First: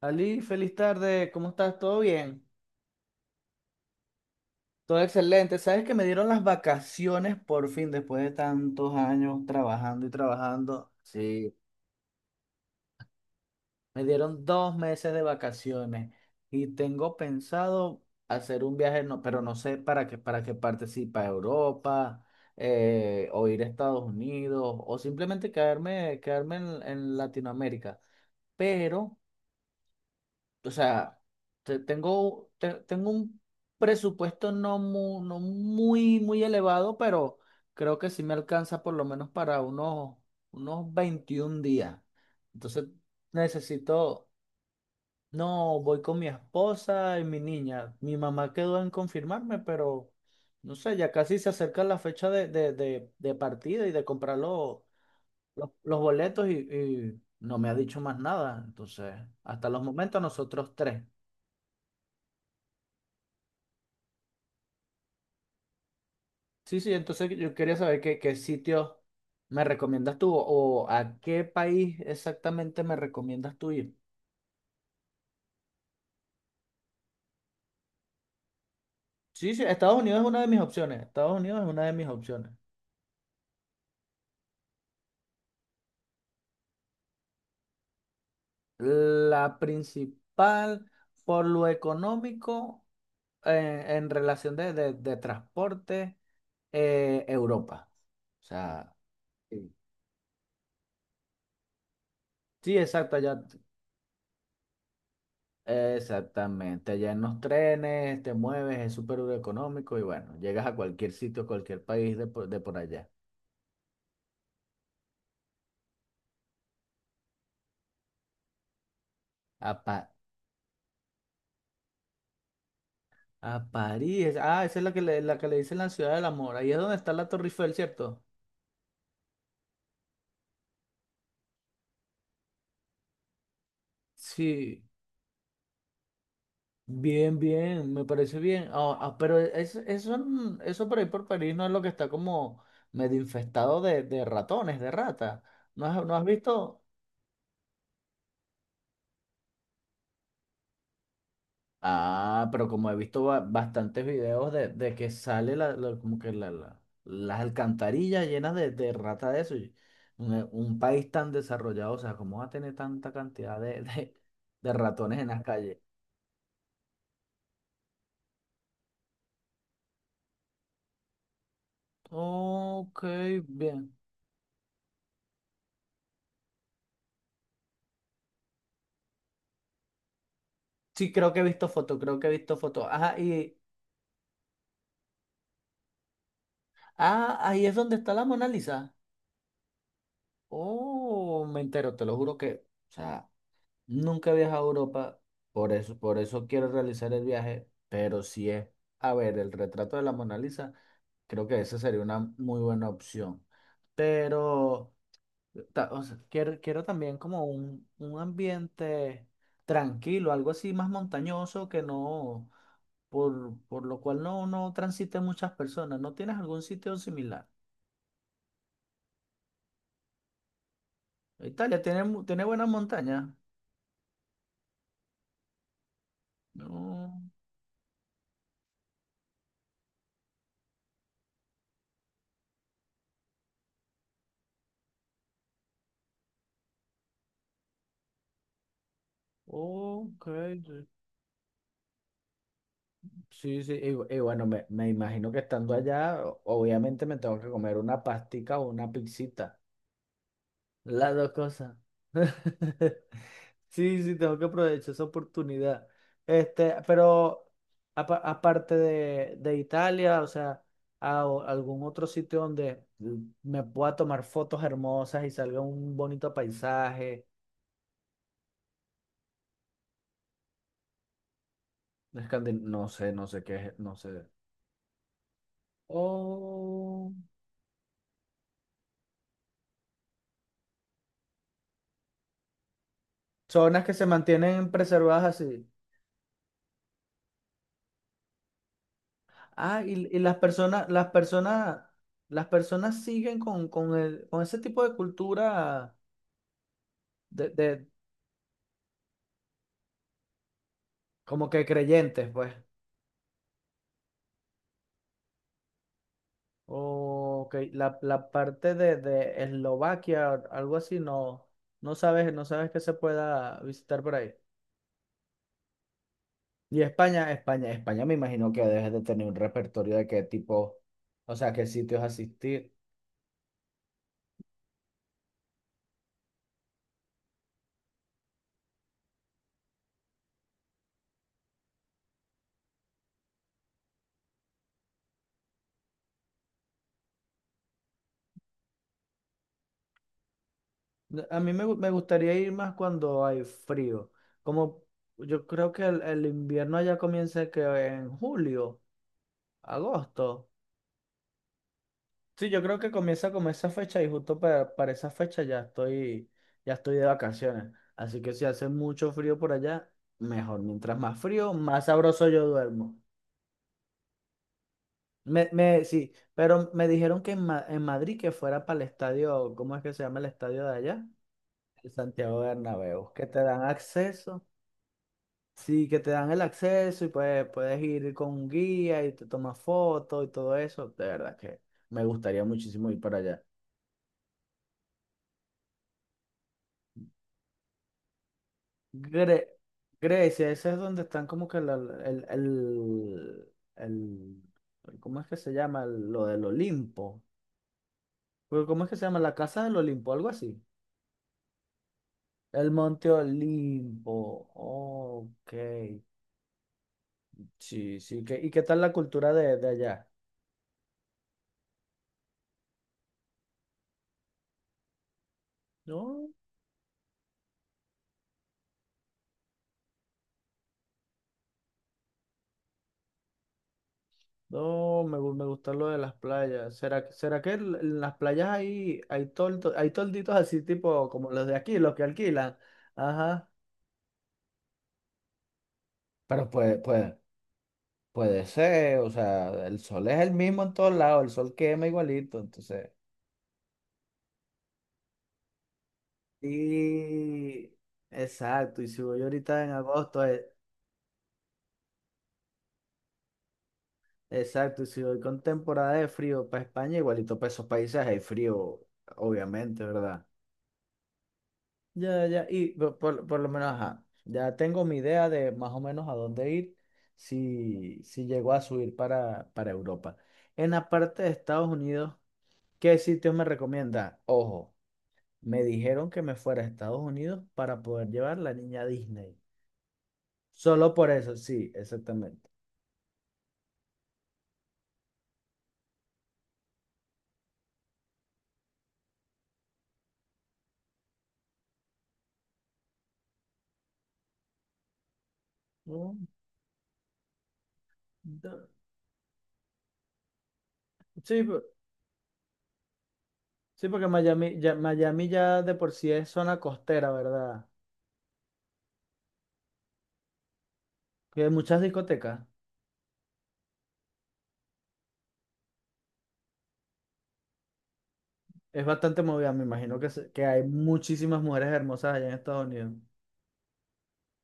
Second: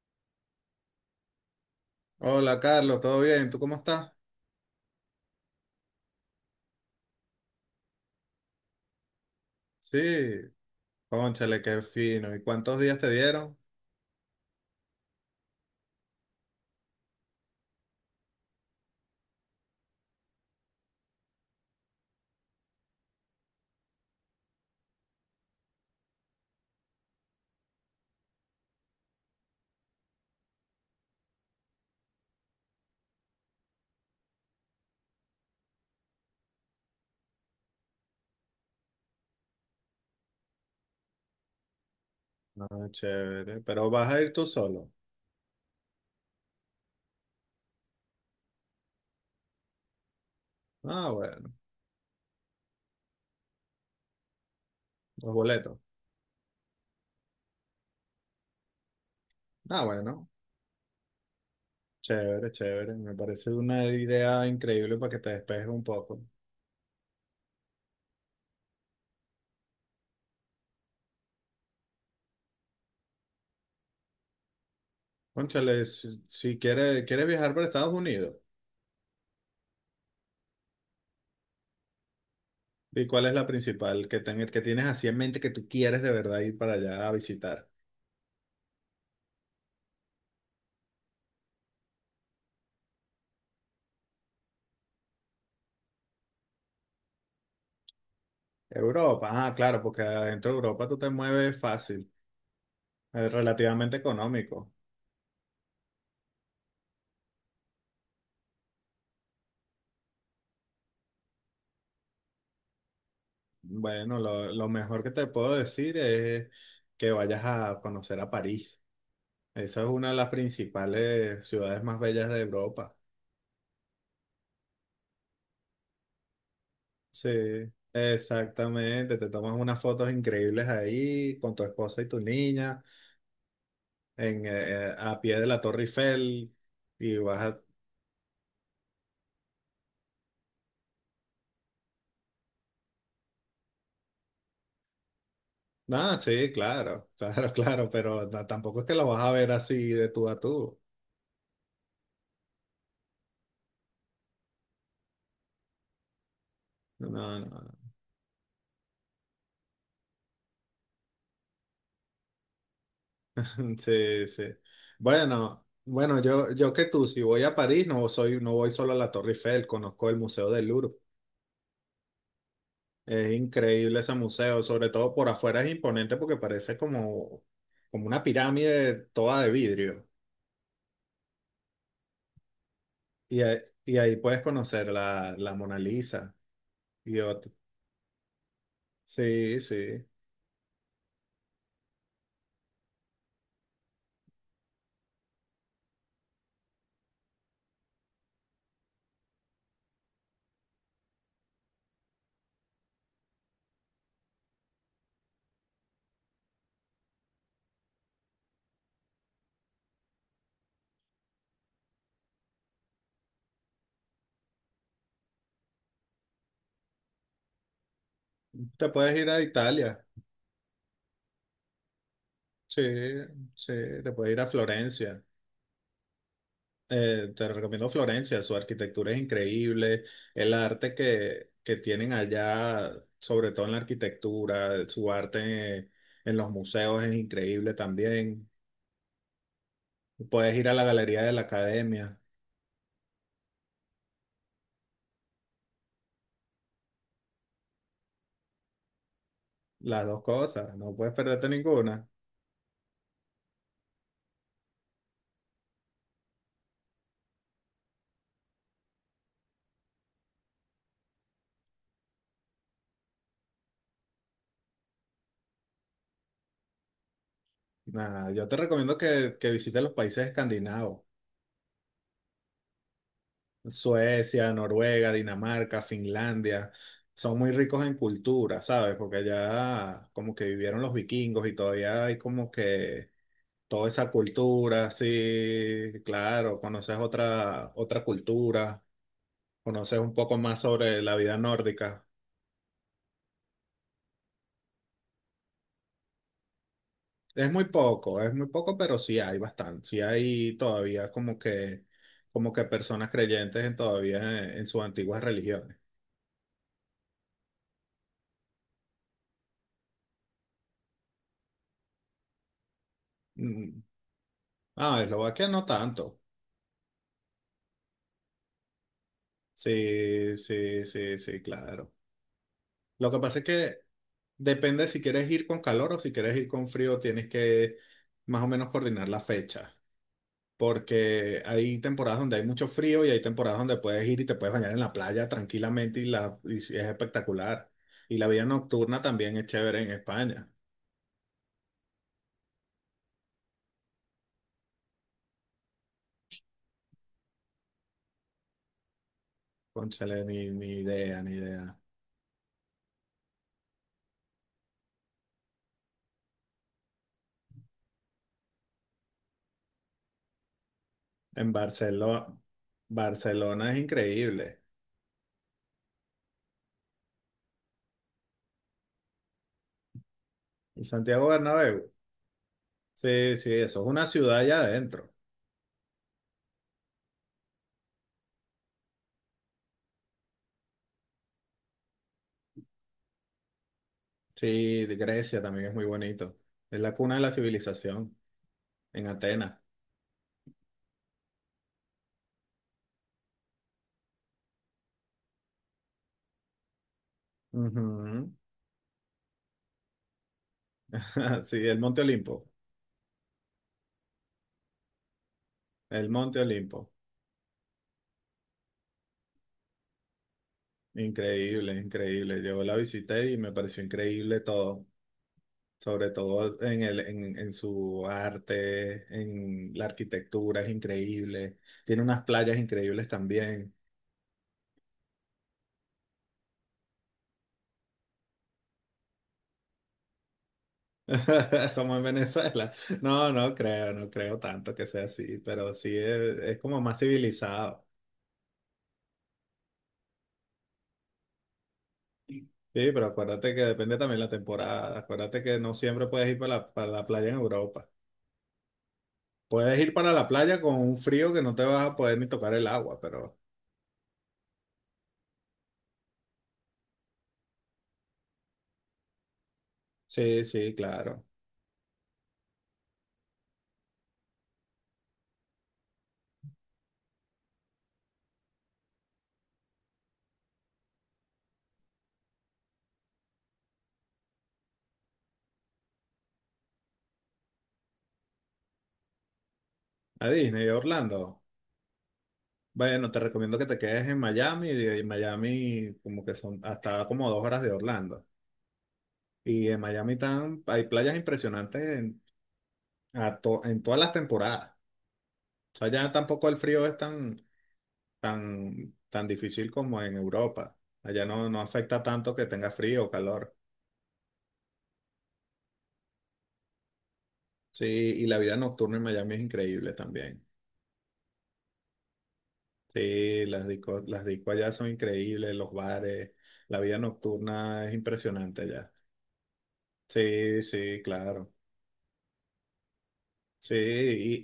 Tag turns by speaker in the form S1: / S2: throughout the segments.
S1: Ali, feliz tarde, ¿cómo estás? ¿Todo bien?
S2: Hola Carlos, ¿todo bien? ¿Tú cómo estás?
S1: Todo excelente. Sabes que me dieron las vacaciones por fin, después de tantos años trabajando y
S2: Sí,
S1: trabajando. Sí,
S2: cónchale, qué fino. ¿Y cuántos días te dieron?
S1: me dieron 2 meses de vacaciones y tengo pensado hacer un viaje, no, pero no sé para qué parte, si para Europa, o ir a Estados Unidos, o simplemente quedarme, quedarme en Latinoamérica. Pero o sea, tengo un presupuesto no muy elevado, pero creo que sí me alcanza por lo menos para unos 21 días. Entonces
S2: Ah, chévere. ¿Pero vas a
S1: necesito,
S2: ir tú solo?
S1: no, voy con mi esposa y mi niña. Mi mamá quedó en confirmarme, pero no sé, ya
S2: Ah,
S1: casi se
S2: bueno,
S1: acerca la fecha de partida y de comprar
S2: los boletos.
S1: los boletos y no me ha dicho más nada. Entonces, hasta los
S2: Ah,
S1: momentos
S2: bueno,
S1: nosotros tres.
S2: chévere, chévere. Me parece una idea increíble para que te despejes un poco.
S1: Sí, sí, entonces yo quería saber qué, qué sitio me recomiendas tú o a qué país exactamente me recomiendas tú ir.
S2: Cónchale, si quieres, quieres viajar para Estados Unidos,
S1: Sí, sí, Estados Unidos es una de mis opciones. Estados Unidos es una de mis opciones.
S2: ¿y cuál es la principal que, que tienes así en mente que tú quieres de verdad ir para allá a visitar?
S1: La principal, por lo económico, en relación de transporte, Europa. O sea,
S2: Europa, ah,
S1: sí.
S2: claro, porque adentro de Europa tú te mueves fácil,
S1: Sí, exacto, allá
S2: relativamente económico.
S1: exactamente, allá en los trenes te mueves, es súper económico y bueno, llegas a cualquier sitio, cualquier país de por allá.
S2: Bueno, lo mejor que te puedo decir es que vayas a conocer a París.
S1: A,
S2: Esa es
S1: Pa-
S2: una de las principales ciudades más bellas de Europa.
S1: a París, ah, esa es la que le dicen la ciudad del amor, ahí es donde está la
S2: Sí,
S1: Torre Eiffel, ¿cierto?
S2: exactamente. Te tomas unas fotos increíbles ahí con tu esposa y tu niña en,
S1: Sí,
S2: a pie de la Torre Eiffel y
S1: bien,
S2: vas a...
S1: bien, me parece bien. Pero eso, eso por ahí por París no es lo que está como medio infestado de ratones, de ratas. No
S2: No,
S1: has
S2: sí,
S1: visto?
S2: claro, claro, claro, pero no, tampoco es que lo vas a ver así de tú a tú.
S1: Ah, pero como he visto bastantes videos de que sale como que
S2: No,
S1: las
S2: no,
S1: alcantarillas llenas de rata de eso. Y un, un país tan desarrollado, o sea, ¿cómo va a tener tanta cantidad de,
S2: sí, sí.
S1: de ratones en las
S2: Bueno,
S1: calles?
S2: bueno, yo que tú, si voy a París, no soy, no voy solo a la Torre Eiffel, conozco el Museo del Louvre.
S1: Ok,
S2: Es
S1: bien.
S2: increíble ese museo, sobre todo por afuera es imponente porque parece como, como una pirámide toda de vidrio.
S1: Sí, creo que he visto fotos, creo que he visto fotos. Ajá,
S2: Y,
S1: y
S2: ahí- y ahí puedes conocer la, la Mona Lisa y
S1: ah,
S2: otro.
S1: ahí es donde está la Mona Lisa.
S2: Sí, sí.
S1: Oh, me entero, te lo juro que, o sea. Nunca he viajado a Europa, por eso quiero realizar el viaje, pero si es, a ver, el retrato de la Mona Lisa, creo que esa sería una muy buena opción. Pero o sea, quiero, quiero también como un ambiente tranquilo, algo así más montañoso que no, por lo cual no, no transiten muchas personas. ¿No tienes algún sitio similar?
S2: Te puedes ir a Italia.
S1: Italia tiene, tiene buenas
S2: Sí,
S1: montañas.
S2: sí, te puedes ir a Florencia.
S1: No,
S2: Te recomiendo Florencia, su arquitectura es increíble, el arte que tienen allá, sobre todo en la arquitectura, su arte en, los museos es increíble también.
S1: ok.
S2: Puedes ir a la
S1: Sí.
S2: galería de la academia,
S1: Sí, sí, y, y bueno, me imagino que estando allá, obviamente me tengo que comer una pastica o una pizzita.
S2: las dos cosas, no
S1: Las
S2: puedes
S1: dos
S2: perderte
S1: cosas.
S2: ninguna.
S1: Sí, sí, tengo que aprovechar esa oportunidad. Este, pero aparte de Italia, o sea, o algún otro sitio donde me pueda tomar fotos hermosas y salga un bonito paisaje.
S2: Nada, yo te recomiendo que visites los países escandinavos,
S1: Escandi- No sé, no sé qué es, no sé.
S2: Suecia, Noruega, Dinamarca, Finlandia.
S1: O
S2: Son muy ricos en cultura, ¿sabes? Porque allá como que vivieron los vikingos y todavía hay como que
S1: zonas
S2: toda
S1: que se
S2: esa
S1: mantienen
S2: cultura,
S1: preservadas así.
S2: sí, claro, conoces otra, otra cultura,
S1: Ah,
S2: conoces un
S1: y las
S2: poco más
S1: personas,
S2: sobre
S1: las
S2: la vida
S1: personas,
S2: nórdica.
S1: las personas siguen con el, con ese tipo de cultura de, de-
S2: Es muy poco, pero sí hay bastante, sí hay todavía
S1: como que creyentes, pues.
S2: como que personas creyentes en todavía en sus antiguas religiones.
S1: O que la parte de Eslovaquia, algo así, no, no sabes, no sabes que se pueda
S2: Mm.
S1: visitar por ahí.
S2: Ah, Eslovaquia no tanto.
S1: Y España, España, España me imagino que debes de tener un repertorio de qué
S2: Sí,
S1: tipo,
S2: sí, sí,
S1: o
S2: sí,
S1: sea, qué
S2: claro.
S1: sitios asistir.
S2: Lo que pasa es que depende si quieres ir con calor o si quieres ir con frío, tienes que más o menos coordinar la fecha. Porque hay temporadas donde hay mucho frío y hay temporadas donde puedes ir y te puedes bañar en la playa tranquilamente y, la, y si es espectacular. Y la vida nocturna también es chévere en España.
S1: No, a mí me, me gustaría ir más cuando hay frío. Como yo creo que el invierno allá comienza que en julio,
S2: Cónchale,
S1: agosto.
S2: ni, ni idea, ni idea.
S1: Sí, yo creo que comienza como esa fecha y justo para esa fecha ya estoy de vacaciones. Así que si hace mucho frío por allá, mejor. Mientras más frío,
S2: En
S1: más
S2: Barcelona,
S1: sabroso yo duermo.
S2: Barcelona es increíble.
S1: Me, sí, pero me dijeron que en, en Madrid que fuera para el estadio, ¿cómo es que se llama el estadio de
S2: Y
S1: allá?
S2: Santiago
S1: El
S2: Bernabéu,
S1: Santiago Bernabéu, que
S2: sí,
S1: te
S2: sí,
S1: dan
S2: eso es una ciudad
S1: acceso.
S2: allá adentro.
S1: Sí, que te dan el acceso y pues puedes ir con un guía y te tomas fotos y todo eso. De verdad que me gustaría muchísimo ir para allá.
S2: Sí, de Grecia también es muy bonito. Es la cuna de la civilización, en
S1: Gre-
S2: Atenas.
S1: Grecia, ese es donde están como que el, el, el- ¿cómo es que se llama? El... lo del Olimpo.
S2: Ujú.
S1: Pero, ¿cómo es que se llama? La casa del Olimpo, algo así.
S2: Sí, el Monte Olimpo,
S1: El Monte Olimpo. Ok.
S2: el Monte Olimpo.
S1: Sí, sí. Y qué tal la cultura de allá?
S2: Increíble, increíble. Yo la visité y me pareció increíble todo, sobre
S1: No.
S2: todo en el, en su arte, en la arquitectura, es increíble. Tiene unas playas increíbles también,
S1: No, me, me gusta lo de las playas. ¿Será, será que en las playas hay, hay, hay tolditos así tipo como los de aquí, los
S2: como
S1: que
S2: en
S1: alquilan?
S2: Venezuela. No,
S1: Ajá.
S2: no creo, no creo tanto que sea así, pero sí
S1: Pero
S2: es
S1: puede,
S2: como más
S1: puede,
S2: civilizado.
S1: puede ser, o sea, el sol es el mismo en todos lados, el sol quema igualito,
S2: Sí,
S1: entonces,
S2: pero acuérdate que depende también la temporada. Acuérdate que no siempre puedes ir para la playa en
S1: y
S2: Europa.
S1: exacto, y si voy ahorita en
S2: Puedes ir para
S1: agosto,
S2: la playa con un frío que no te vas a poder ni tocar el agua, pero...
S1: exacto, y si voy con temporada de frío para España, igualito para esos países hay frío, obviamente, ¿verdad?
S2: Sí, sí, claro.
S1: Ya, ya, y por, por lo menos, ajá, ya tengo mi idea de más o menos a dónde ir si, si llego a subir para Europa. En la parte de Estados Unidos, ¿qué sitios me recomienda? Ojo, me dijeron que me fuera a Estados Unidos para poder llevar la niña a Disney.
S2: A Disney, a
S1: Solo por eso,
S2: Orlando.
S1: sí, exactamente.
S2: Bueno, te recomiendo que te quedes en Miami. Y De y Miami, como que son hasta como dos horas de Orlando. Y en Miami hay playas impresionantes en, en todas las temporadas. O sea, ya
S1: Mm,
S2: tampoco el frío es tan,
S1: da-
S2: tan, tan difícil como en Europa. Allá
S1: Sí,
S2: no, no afecta tanto que tenga frío o calor.
S1: sí, porque Miami ya de por sí es zona costera, ¿verdad?
S2: Sí, y la vida nocturna en Miami es increíble también.
S1: Que hay muchas discotecas.
S2: Sí, las discos allá son increíbles, los bares, la vida nocturna es impresionante
S1: Es
S2: allá.
S1: bastante movida, me imagino que, que hay
S2: Sí, sí,
S1: muchísimas
S2: claro.
S1: mujeres hermosas allá en Estados Unidos.
S2: Sí,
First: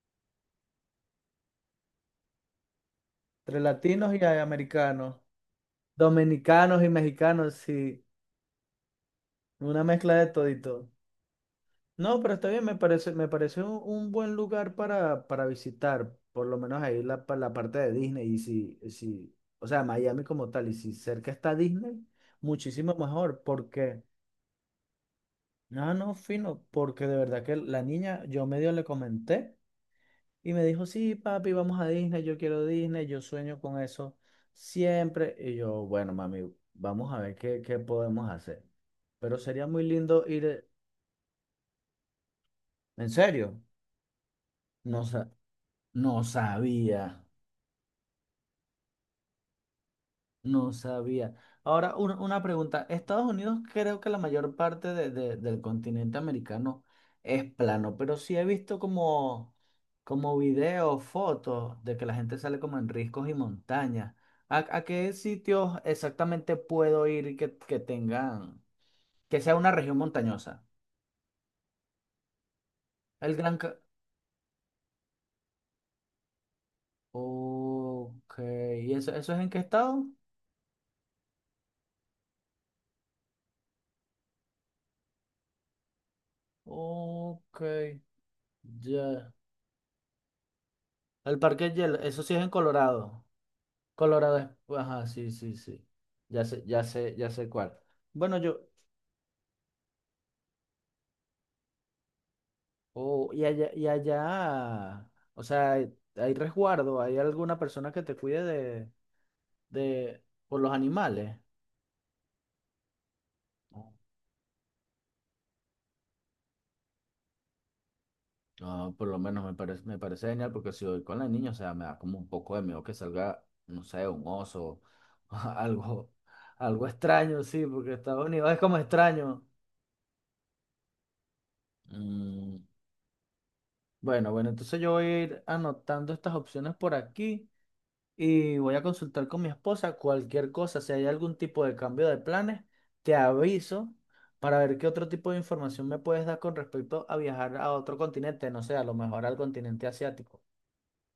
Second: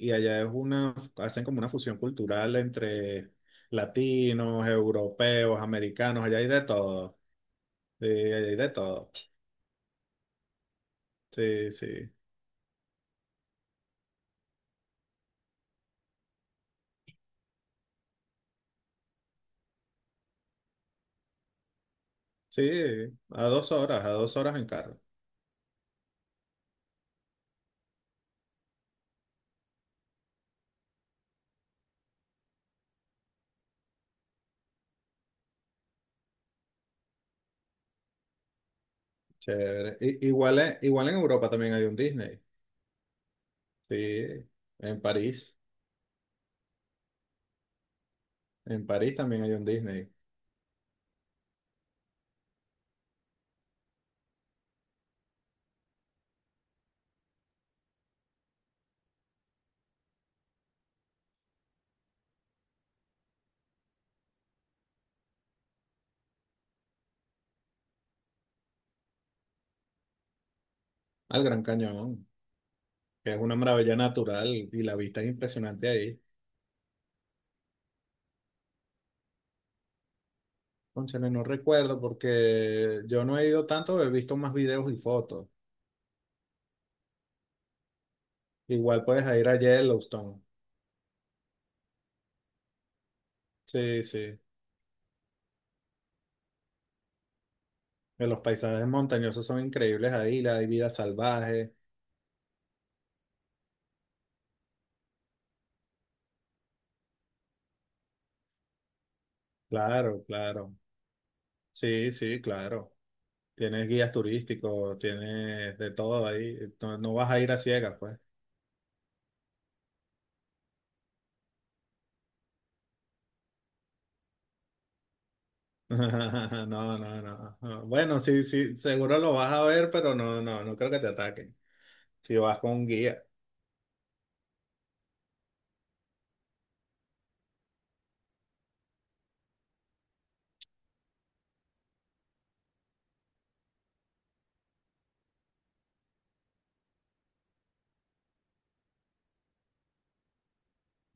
S2: y allá es una, hacen como una fusión cultural entre
S1: Entre latinos y hay
S2: latinos,
S1: americanos,
S2: europeos, americanos, allá hay de
S1: dominicanos y
S2: todo.
S1: mexicanos, sí,
S2: Sí, allá hay de todo.
S1: una mezcla de todito.
S2: Sí, sí.
S1: No, pero está bien, me parece un buen lugar para visitar, por lo menos ahí la parte de Disney. Y si, si, o sea, Miami como tal, y si cerca está Disney,
S2: Sí,
S1: muchísimo mejor,
S2: a dos
S1: porque,
S2: horas, a dos horas en carro.
S1: no, no, fino, porque de verdad que la niña, yo medio le comenté. Y me dijo, sí, papi, vamos a Disney, yo quiero Disney, yo sueño con eso siempre. Y yo, bueno, mami, vamos a ver qué, qué podemos hacer. Pero sería muy
S2: Chévere.
S1: lindo ir,
S2: Igual en Europa también hay un Disney.
S1: en serio,
S2: Sí, en
S1: no, sa-
S2: París.
S1: no sabía.
S2: En París también hay un Disney.
S1: No sabía. Ahora, una pregunta. Estados Unidos creo que la mayor parte del continente americano es plano, pero sí he visto como, como videos, fotos de que la gente sale como en riscos y montañas. A qué sitios exactamente puedo ir que tengan, que sea una región montañosa?
S2: Al Gran Cañón, que
S1: El
S2: es una
S1: Gran... Ca-
S2: maravilla natural y la vista es impresionante ahí.
S1: Ok. ¿Y eso es en qué estado?
S2: Cónchale, no recuerdo porque yo no he ido tanto, he visto más videos y fotos.
S1: Ok.
S2: Igual puedes
S1: Ya.
S2: ir a Yellowstone.
S1: El Parque Hielo, eso sí es en Colorado.
S2: Sí,
S1: Colorado
S2: sí.
S1: es- pues, ajá, sí, sí, sí. Ya sé, ya sé, ya sé cuál.
S2: Que
S1: Bueno,
S2: los
S1: yo,
S2: paisajes montañosos son increíbles ahí, la hay vida salvaje.
S1: oh, y allá, o sea, hay resguardo, hay alguna persona que te cuide
S2: Claro,
S1: de, por los
S2: claro.
S1: animales.
S2: Sí, sí, claro.
S1: No,
S2: Tienes guías turísticos, tienes de todo ahí. No, no vas a ir a ciegas, pues.
S1: no, por lo menos me parece genial porque si voy con la niña, o sea, me da como un poco de miedo que salga, no sé, un oso, algo, algo
S2: No, no,
S1: extraño,
S2: no.
S1: sí,
S2: no.
S1: porque
S2: Bueno,
S1: Estados
S2: sí,
S1: Unidos es
S2: sí,
S1: como
S2: seguro lo
S1: extraño.
S2: vas a ver, pero no, no, no creo que te ataquen si
S1: Mm,
S2: vas con un guía.
S1: bueno, bueno, entonces yo voy a ir anotando estas opciones por aquí, y voy a consultar con mi esposa cualquier cosa, si hay algún tipo de cambio de planes, te aviso para ver qué otro tipo de información me puedes dar con respecto a viajar a otro continente, no sé, a lo mejor al continente asiático.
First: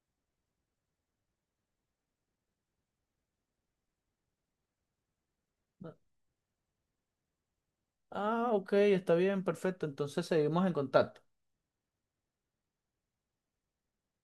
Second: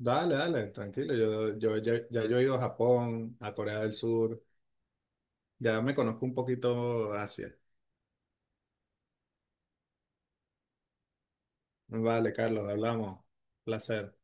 S2: Dale, dale, tranquilo. Ya yo he ido a Japón, a Corea del Sur. Ya me conozco un poquito Asia.
S1: Ah, ok, está bien, perfecto, entonces seguimos en contacto.
S2: Vale, Carlos, hablamos. Placer.